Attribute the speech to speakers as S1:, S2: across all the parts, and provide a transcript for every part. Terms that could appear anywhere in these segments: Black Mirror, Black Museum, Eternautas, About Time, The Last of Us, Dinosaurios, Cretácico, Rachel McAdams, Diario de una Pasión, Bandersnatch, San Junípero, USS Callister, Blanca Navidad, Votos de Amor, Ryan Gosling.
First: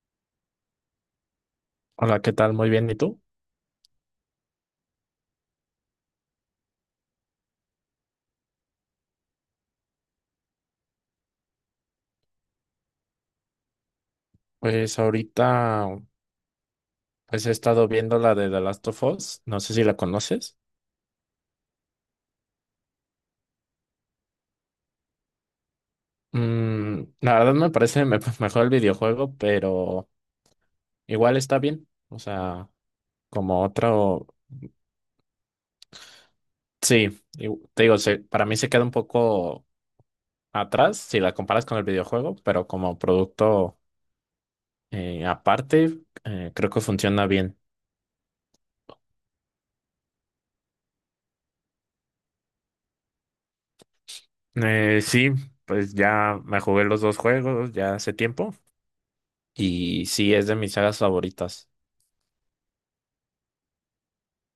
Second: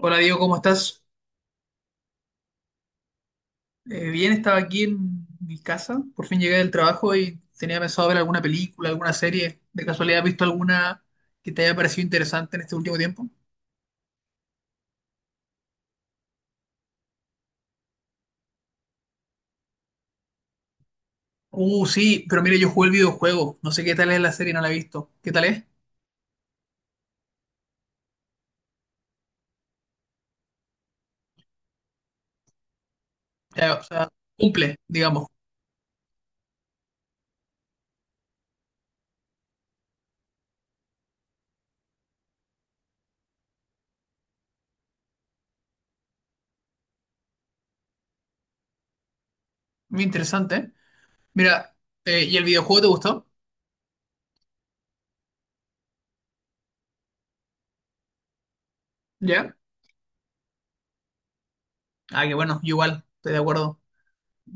S1: Hola Diego, ¿cómo estás?
S2: Hola, ¿qué tal? Muy bien, ¿y tú?
S1: Bien, estaba aquí en mi casa, por fin llegué del trabajo y tenía pensado ver alguna película, alguna serie. ¿De casualidad has visto alguna que te haya parecido interesante en este último tiempo?
S2: Pues ahorita pues he estado viendo la de The Last of Us, no sé si la conoces.
S1: Sí, pero mire, yo jugué el videojuego, no sé qué tal es la serie, no la he visto. ¿Qué tal es?
S2: La verdad mejor el videojuego, pero igual está bien. O sea, como
S1: O sea,
S2: otro...
S1: cumple, digamos.
S2: Sí, y- te digo, para mí se queda un poco atrás si la comparas con el videojuego, pero como producto aparte, creo que funciona bien.
S1: Muy interesante, ¿eh? Mira, ¿y el videojuego te gustó?
S2: Sí, pues ya me jugué los dos juegos ya hace tiempo
S1: ¿Ya?
S2: y sí es de mis sagas favoritas.
S1: Ah, que bueno, yo igual, estoy de acuerdo.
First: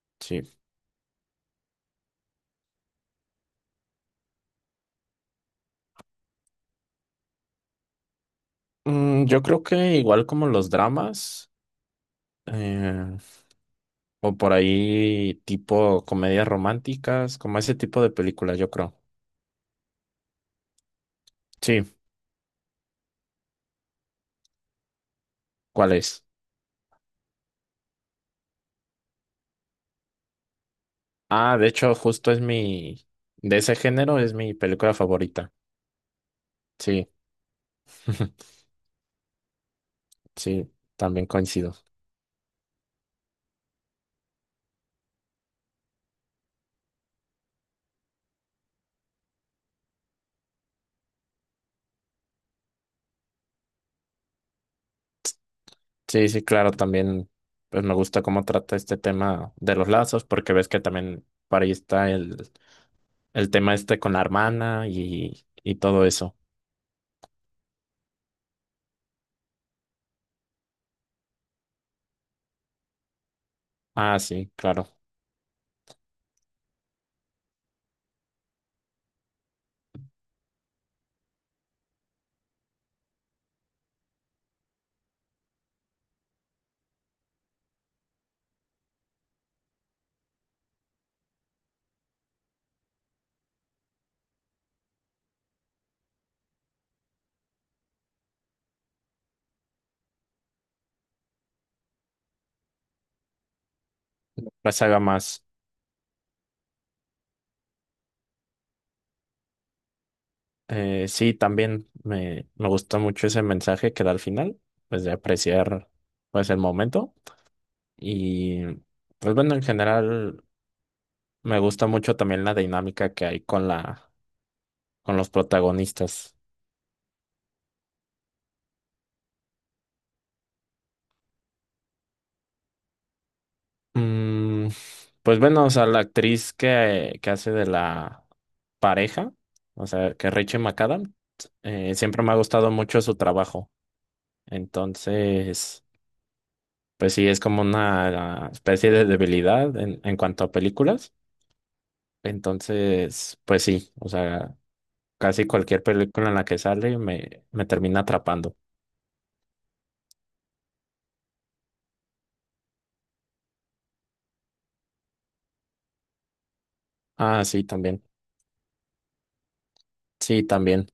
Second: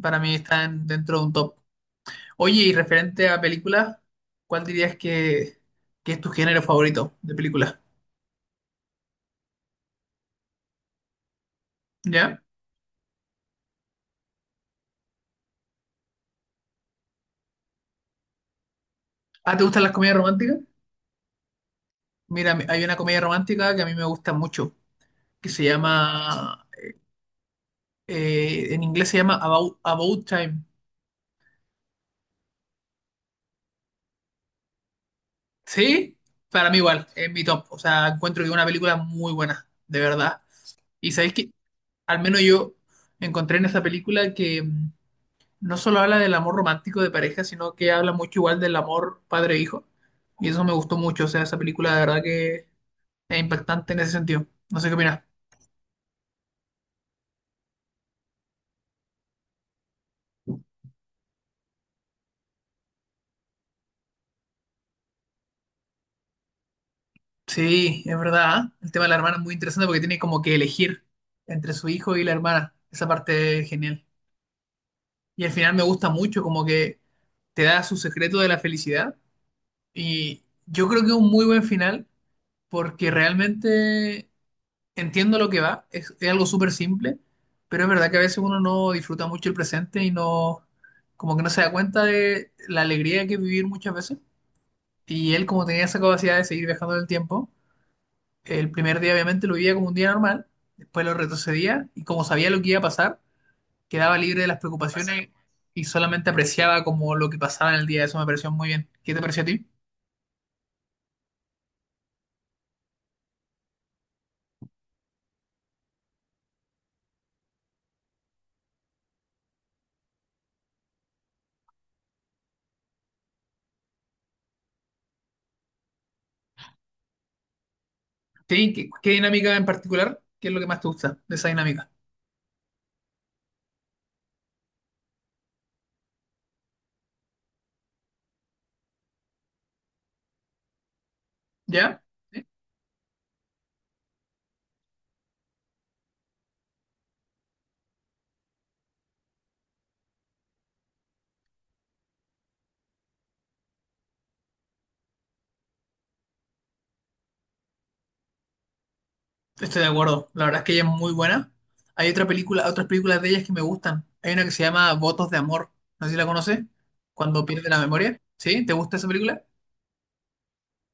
S1: Para mí
S2: Sí.
S1: están dentro de un top. Oye, y referente a películas, ¿cuál dirías que es tu género favorito de películas?
S2: Yo creo que igual como los dramas,
S1: ¿Ya?
S2: eh, o por ahí tipo comedias románticas, como ese tipo de películas, yo creo.
S1: ¿Ah, te gustan las comedias románticas?
S2: Sí,
S1: Mira, hay una comedia romántica que a mí me gusta mucho, que se
S2: ¿cuál es?
S1: llama, en inglés se llama About Time.
S2: Ah, de hecho, de ese género es mi película favorita.
S1: ¿Sí? Para mí igual,
S2: Sí,
S1: es mi top. O sea, encuentro que es una película muy buena, de verdad.
S2: sí,
S1: Y
S2: también
S1: sabéis que,
S2: coincido.
S1: al menos yo encontré en esa película que no solo habla del amor romántico de pareja, sino que habla mucho igual del amor padre-hijo. Y eso me gustó mucho. O sea, esa película de verdad que es impactante en ese sentido. No sé qué opinas.
S2: Sí, sí, claro, también, pues me gusta cómo trata este tema de los lazos, porque ves que también por ahí está el tema este con la hermana y todo eso.
S1: Sí, es verdad, ¿eh? El tema de la hermana es muy interesante porque tiene como que elegir entre su hijo y la hermana. Esa parte es genial.
S2: Ah, sí, claro.
S1: Y al final me gusta mucho, como que te da su secreto de la felicidad. Y yo creo que es un muy buen final porque realmente entiendo lo que es algo súper simple, pero es verdad que a veces uno no disfruta mucho el presente y no, como que no se da cuenta de la alegría que es vivir muchas veces. Y él, como tenía esa capacidad de seguir viajando en el tiempo, el primer día obviamente lo vivía como un día normal, después lo retrocedía y como sabía lo que iba a pasar, quedaba libre de las
S2: La saga
S1: preocupaciones
S2: más.
S1: y solamente apreciaba como lo que pasaba en el día. Eso me pareció muy bien. ¿Qué te pareció a ti?
S2: Sí, también me gustó mucho ese mensaje que da al final, pues de apreciar pues el momento y pues bueno, en general me gusta mucho también la dinámica que hay con la con los protagonistas.
S1: Sí, qué dinámica en particular? ¿Qué es lo que más te gusta de esa dinámica?
S2: Mm, pues bueno, o sea, la actriz que hace de la pareja, o sea, que Rachel McAdams,
S1: ¿Ya?
S2: siempre me ha
S1: ¿Sí?
S2: gustado mucho su trabajo. Entonces, pues sí, es como una especie de debilidad en cuanto a películas. Entonces, pues sí, o sea, casi cualquier película en la que sale me termina atrapando.
S1: Estoy de acuerdo, la verdad es que ella es muy buena. Hay otra película, otras películas de ellas que me gustan. Hay una que se llama Votos de Amor, no sé si la conoces, cuando
S2: Ah, sí,
S1: pierde la
S2: también.
S1: memoria. ¿Sí? ¿Te gusta esa película?
S2: Sí, también.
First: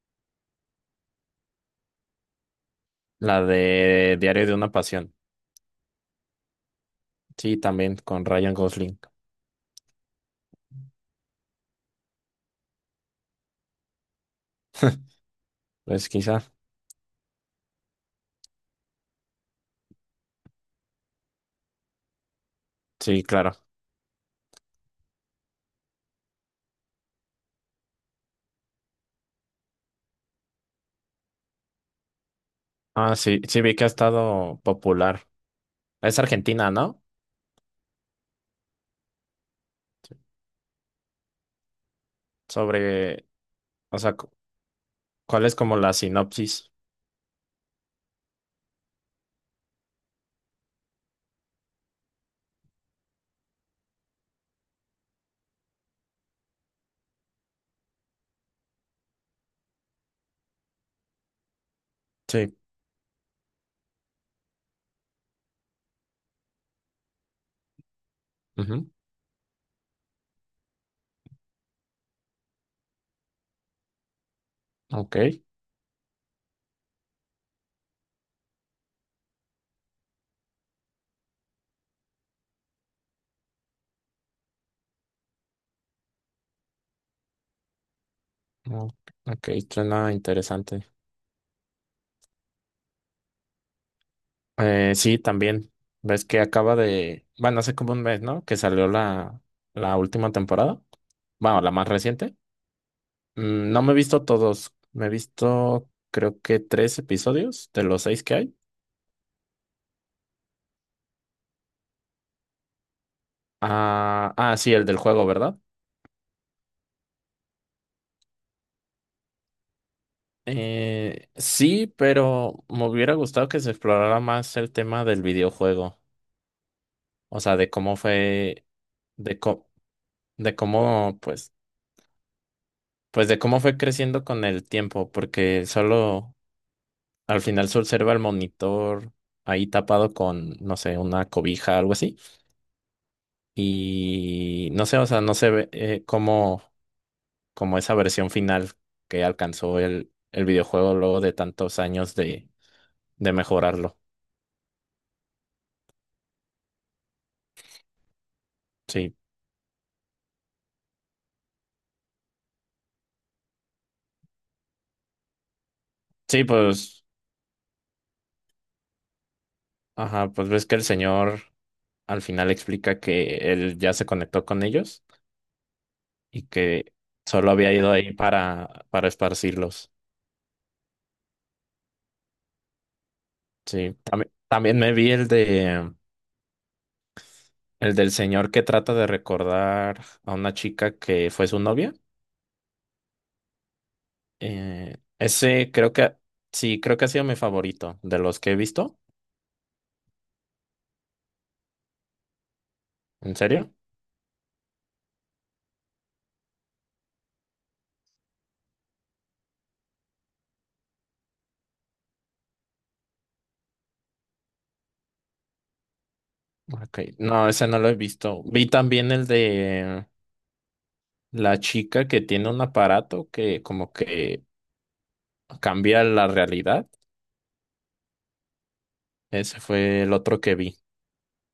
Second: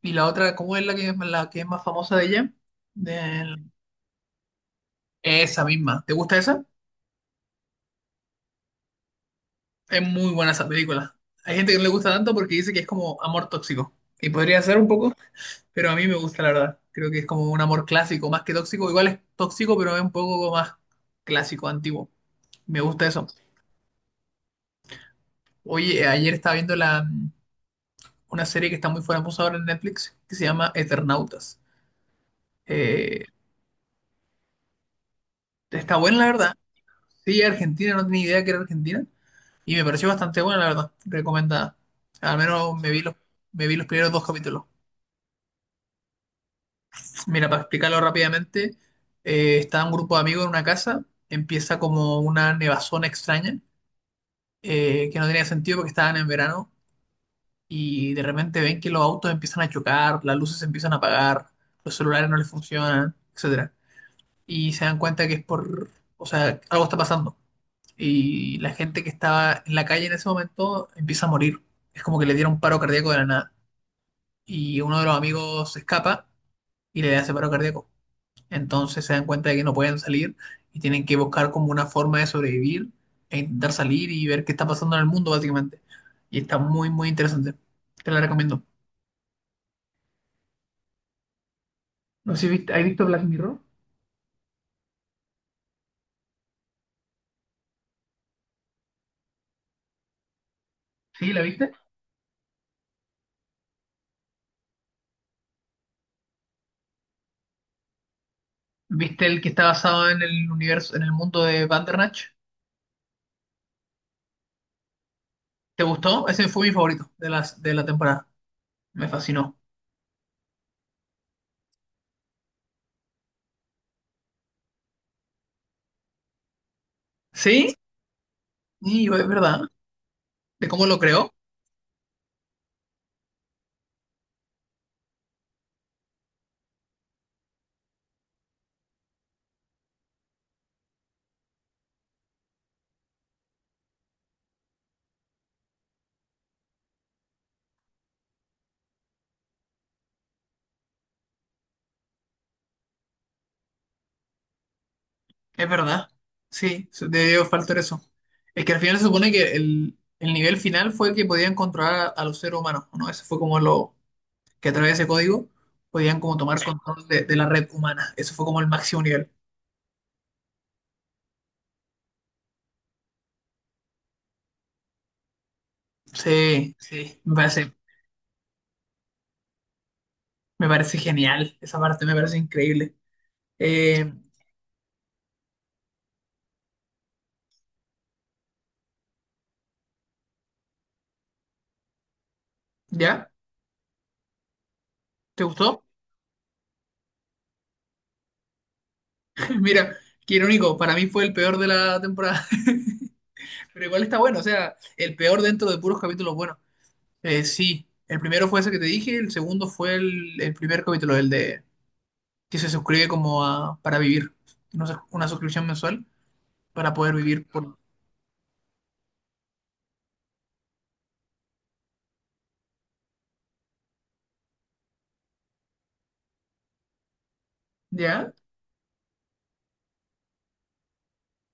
S1: Y la otra, ¿cómo es la que es más famosa de ella?
S2: La
S1: Del-
S2: de Diario de una Pasión.
S1: Esa misma. ¿Te gusta esa?
S2: Sí, también con Ryan Gosling.
S1: Es muy buena esa película. Hay gente que no le gusta tanto porque dice que es como amor tóxico. Y podría ser un poco, pero a mí
S2: Pues
S1: me gusta
S2: quizá.
S1: la verdad. Creo que es como un amor clásico, más que tóxico. Igual es tóxico, pero es un poco más clásico, antiguo. Me gusta
S2: Sí,
S1: eso.
S2: claro.
S1: Oye, ayer estaba viendo una serie que está muy famosa ahora en Netflix, que se llama Eternautas.
S2: Ah,
S1: Eh,
S2: sí, sí vi que ha estado popular.
S1: Está buena,
S2: Es
S1: la verdad.
S2: Argentina, ¿no?
S1: Sí, Argentina, no tenía idea que era Argentina. Y me pareció bastante buena, la verdad. Recomendada. Al menos me
S2: Sobre,
S1: me vi los
S2: o
S1: primeros
S2: sea,
S1: dos
S2: cu-
S1: capítulos.
S2: ¿Cuál es como la sinopsis?
S1: Mira, para explicarlo rápidamente, está un grupo de amigos en una casa. Empieza como una nevazón extraña, que no tenía sentido porque estaban en verano y de repente ven que los autos empiezan a chocar, las luces se empiezan a apagar, los celulares no les
S2: Sí.
S1: funcionan, etcétera. Y se dan cuenta que es o sea, algo está pasando. Y la
S2: Ujú.
S1: gente que estaba en la calle en ese momento empieza a morir. Es como que le dieron paro cardíaco de la nada. Y uno de los
S2: Ok.
S1: amigos se escapa y le hace paro cardíaco. Entonces se dan cuenta de que no pueden salir y tienen que buscar como una forma de sobrevivir e intentar salir y ver qué está pasando en el mundo, básicamente. Y está muy, muy interesante. Te la recomiendo.
S2: Ok, ok, suena interesante.
S1: No sé si viste, ¿has visto Black Mirror?
S2: Sí, también. Ves que acaba de, bueno, hace como un mes, ¿no? Que salió la última temporada.
S1: Sí, ¿la
S2: Bueno, la
S1: viste?
S2: más reciente. No me he visto todos. Me he visto, creo que tres episodios de los seis que hay.
S1: ¿Viste el que está basado en el universo, en el mundo de Bandersnatch?
S2: Ah, ah, sí, el del juego, ¿verdad?
S1: ¿Te gustó? Ese fue mi favorito de las de la temporada. Me fascinó.
S2: Sí, pero me hubiera gustado que se explorara más el tema del videojuego. O sea,
S1: ¿Sí? Sí, es
S2: de
S1: verdad.
S2: co- de
S1: ¿De cómo lo
S2: cómo,
S1: creó?
S2: pues, pues de cómo fue creciendo con el tiempo, porque solo al final se observa el monitor ahí tapado con, no sé, una cobija, algo así. Y no sé, o sea, no se ve como esa versión final que alcanzó el videojuego luego de tantos años de mejorarlo.
S1: Es verdad. Sí, debió faltar eso. Es que al final se
S2: Sí,
S1: supone que el nivel final fue que podían controlar a los seres humanos, ¿no? Eso fue como lo que a través de ese código podían como
S2: sí,
S1: tomar
S2: pues,
S1: control de la red humana. Eso fue como el máximo nivel.
S2: ajá, pues ves que el señor al final explica que él ya se conectó con ellos y
S1: Sí,
S2: que
S1: sí, me
S2: solo
S1: parece.
S2: había ido ahí para esparcirlos.
S1: Me parece genial, esa parte me parece increíble.
S2: Sí,
S1: Eh,
S2: también, también me vi el de... El del señor que trata de recordar a una chica que fue su novia.
S1: ¿Ya?
S2: Eh,
S1: ¿Te
S2: ese
S1: gustó?
S2: creo que, sí, creo que ha sido mi favorito de los que he visto.
S1: Mira, qué irónico, para mí fue el peor de la temporada,
S2: ¿En serio?
S1: pero igual está bueno, o sea, el peor dentro de puros capítulos buenos. Sí, el primero fue ese que te dije, el segundo fue el primer capítulo, el de que se suscribe como para vivir, no sé, una suscripción mensual para
S2: Ok.
S1: poder vivir
S2: No, ese
S1: por...
S2: no lo he visto. Vi también el de la chica que tiene un aparato que como que cambia la realidad.
S1: ¿Ya?
S2: Ese fue el otro que vi.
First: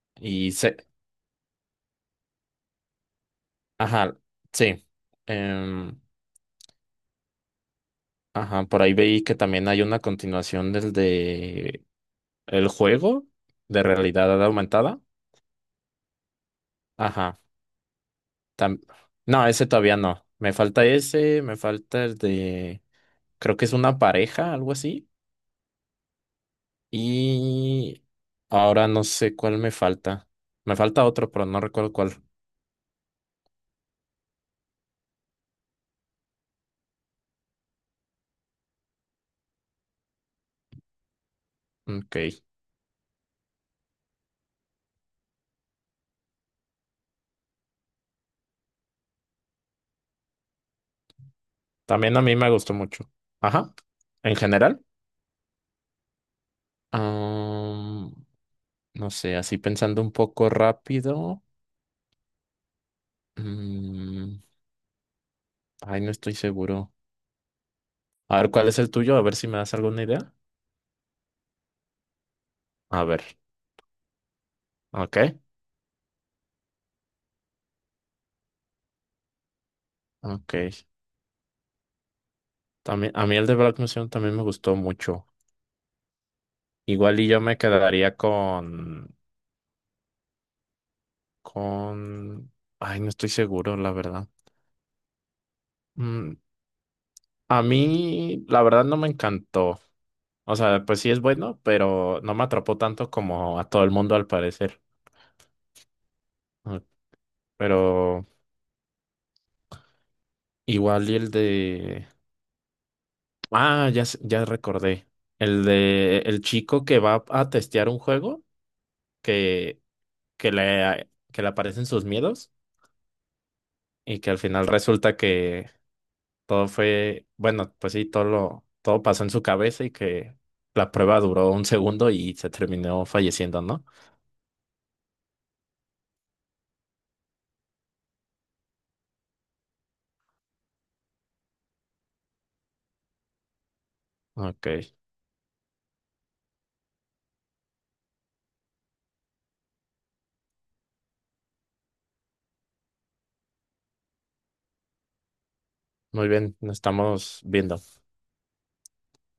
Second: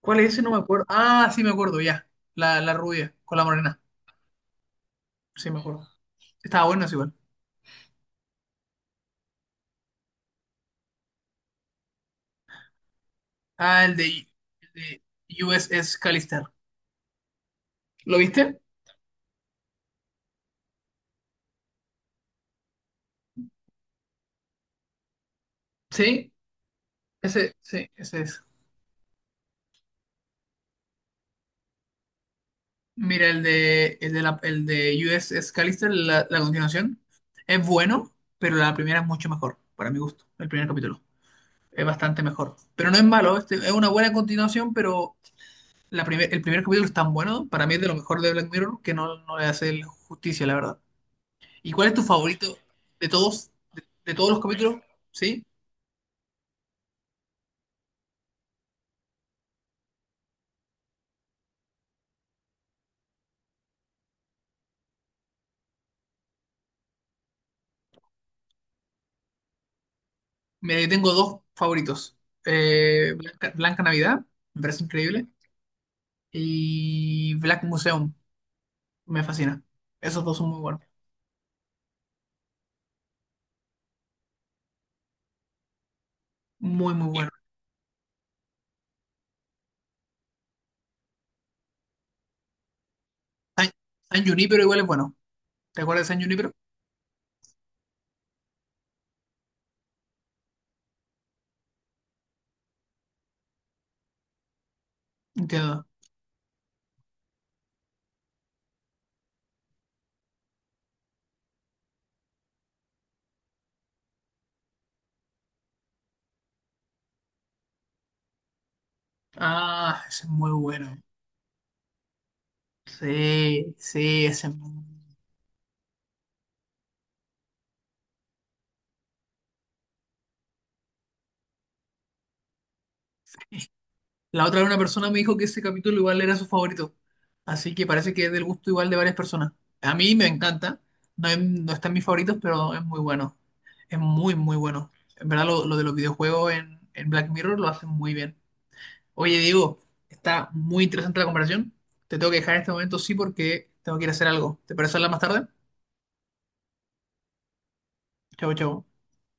S1: ¿Cuál es ese? No
S2: Y
S1: me
S2: se,
S1: acuerdo. Ah, sí me acuerdo, ya. La rubia con la morena,
S2: ajá, sí.
S1: sí me acuerdo.
S2: Em,
S1: Estaba bueno, es igual.
S2: ajá, por ahí veí que también hay una continuación del de el juego de
S1: Ah, el
S2: realidad
S1: el
S2: aumentada.
S1: de USS Callister.
S2: Ajá.
S1: ¿Lo viste?
S2: tam- No, ese todavía no. Me falta ese, me falta el de... Creo que es una pareja, algo así.
S1: Sí, sí,
S2: Y
S1: ese es.
S2: ahora no sé cuál me falta. Me falta otro, pero no recuerdo cuál.
S1: Mira, el el de USS Callister, la continuación, es bueno, pero la primera es mucho mejor, para mi gusto, el primer capítulo. Es
S2: Ok.
S1: bastante mejor. Pero no es malo, este, es una buena continuación, pero el primer capítulo es tan bueno, para mí es de lo mejor de Black Mirror, que no le hace justicia, la verdad. ¿Y cuál es tu
S2: También a mí me
S1: favorito
S2: gustó
S1: de
S2: mucho.
S1: todos,
S2: Ajá.
S1: de todos
S2: En
S1: los capítulos?
S2: general.
S1: ¿Sí?
S2: am, no sé, así pensando un poco rápido. mm, ay, no estoy seguro. A ver, ¿cuál es el tuyo? A ver si me das alguna idea.
S1: Me tengo dos favoritos.
S2: A ver.
S1: Blanca Navidad, me parece increíble.
S2: Ok.
S1: Y Black Museum, me fascina. Esos dos son muy buenos.
S2: Ok. También, a mí el de Black Museum también me gustó mucho.
S1: Muy, muy
S2: Igual y
S1: buenos.
S2: yo me quedaría con, ay, no estoy
S1: San,
S2: seguro, la
S1: San
S2: verdad.
S1: Junípero igual es bueno. ¿Te acuerdas de San
S2: Mm,
S1: Junípero?
S2: a mí, la verdad, no me encantó. O sea, pues sí es bueno, pero no me atrapó tanto como a todo el mundo al parecer.
S1: Entiendo.
S2: Mm. Pero igual y el de, ah, ya, ya recordé. El de el chico que va a testear un juego que,
S1: Ah, ese es muy bueno.
S2: que le aparecen sus miedos.
S1: Sí,
S2: Y
S1: sí,
S2: que al
S1: ese es
S2: final
S1: muy bueno.
S2: resulta que todo fue, bueno, pues sí, todo pasó en su cabeza y que la prueba duró un segundo y se terminó falleciendo, ¿no?
S1: La otra vez una persona me dijo que ese capítulo igual era su favorito. Así que parece que es del gusto igual de varias personas. A mí me encanta. No, no está en mis favoritos, pero es muy bueno. Es muy, muy
S2: Ok,
S1: bueno. En verdad, lo de los videojuegos en Black Mirror lo hacen muy bien. Oye, Diego, está muy interesante la comparación. Te tengo que dejar en este momento, sí, porque tengo que ir a hacer algo. ¿Te parece hablar más tarde?
S2: muy bien, nos estamos viendo.
S1: Chau, chau.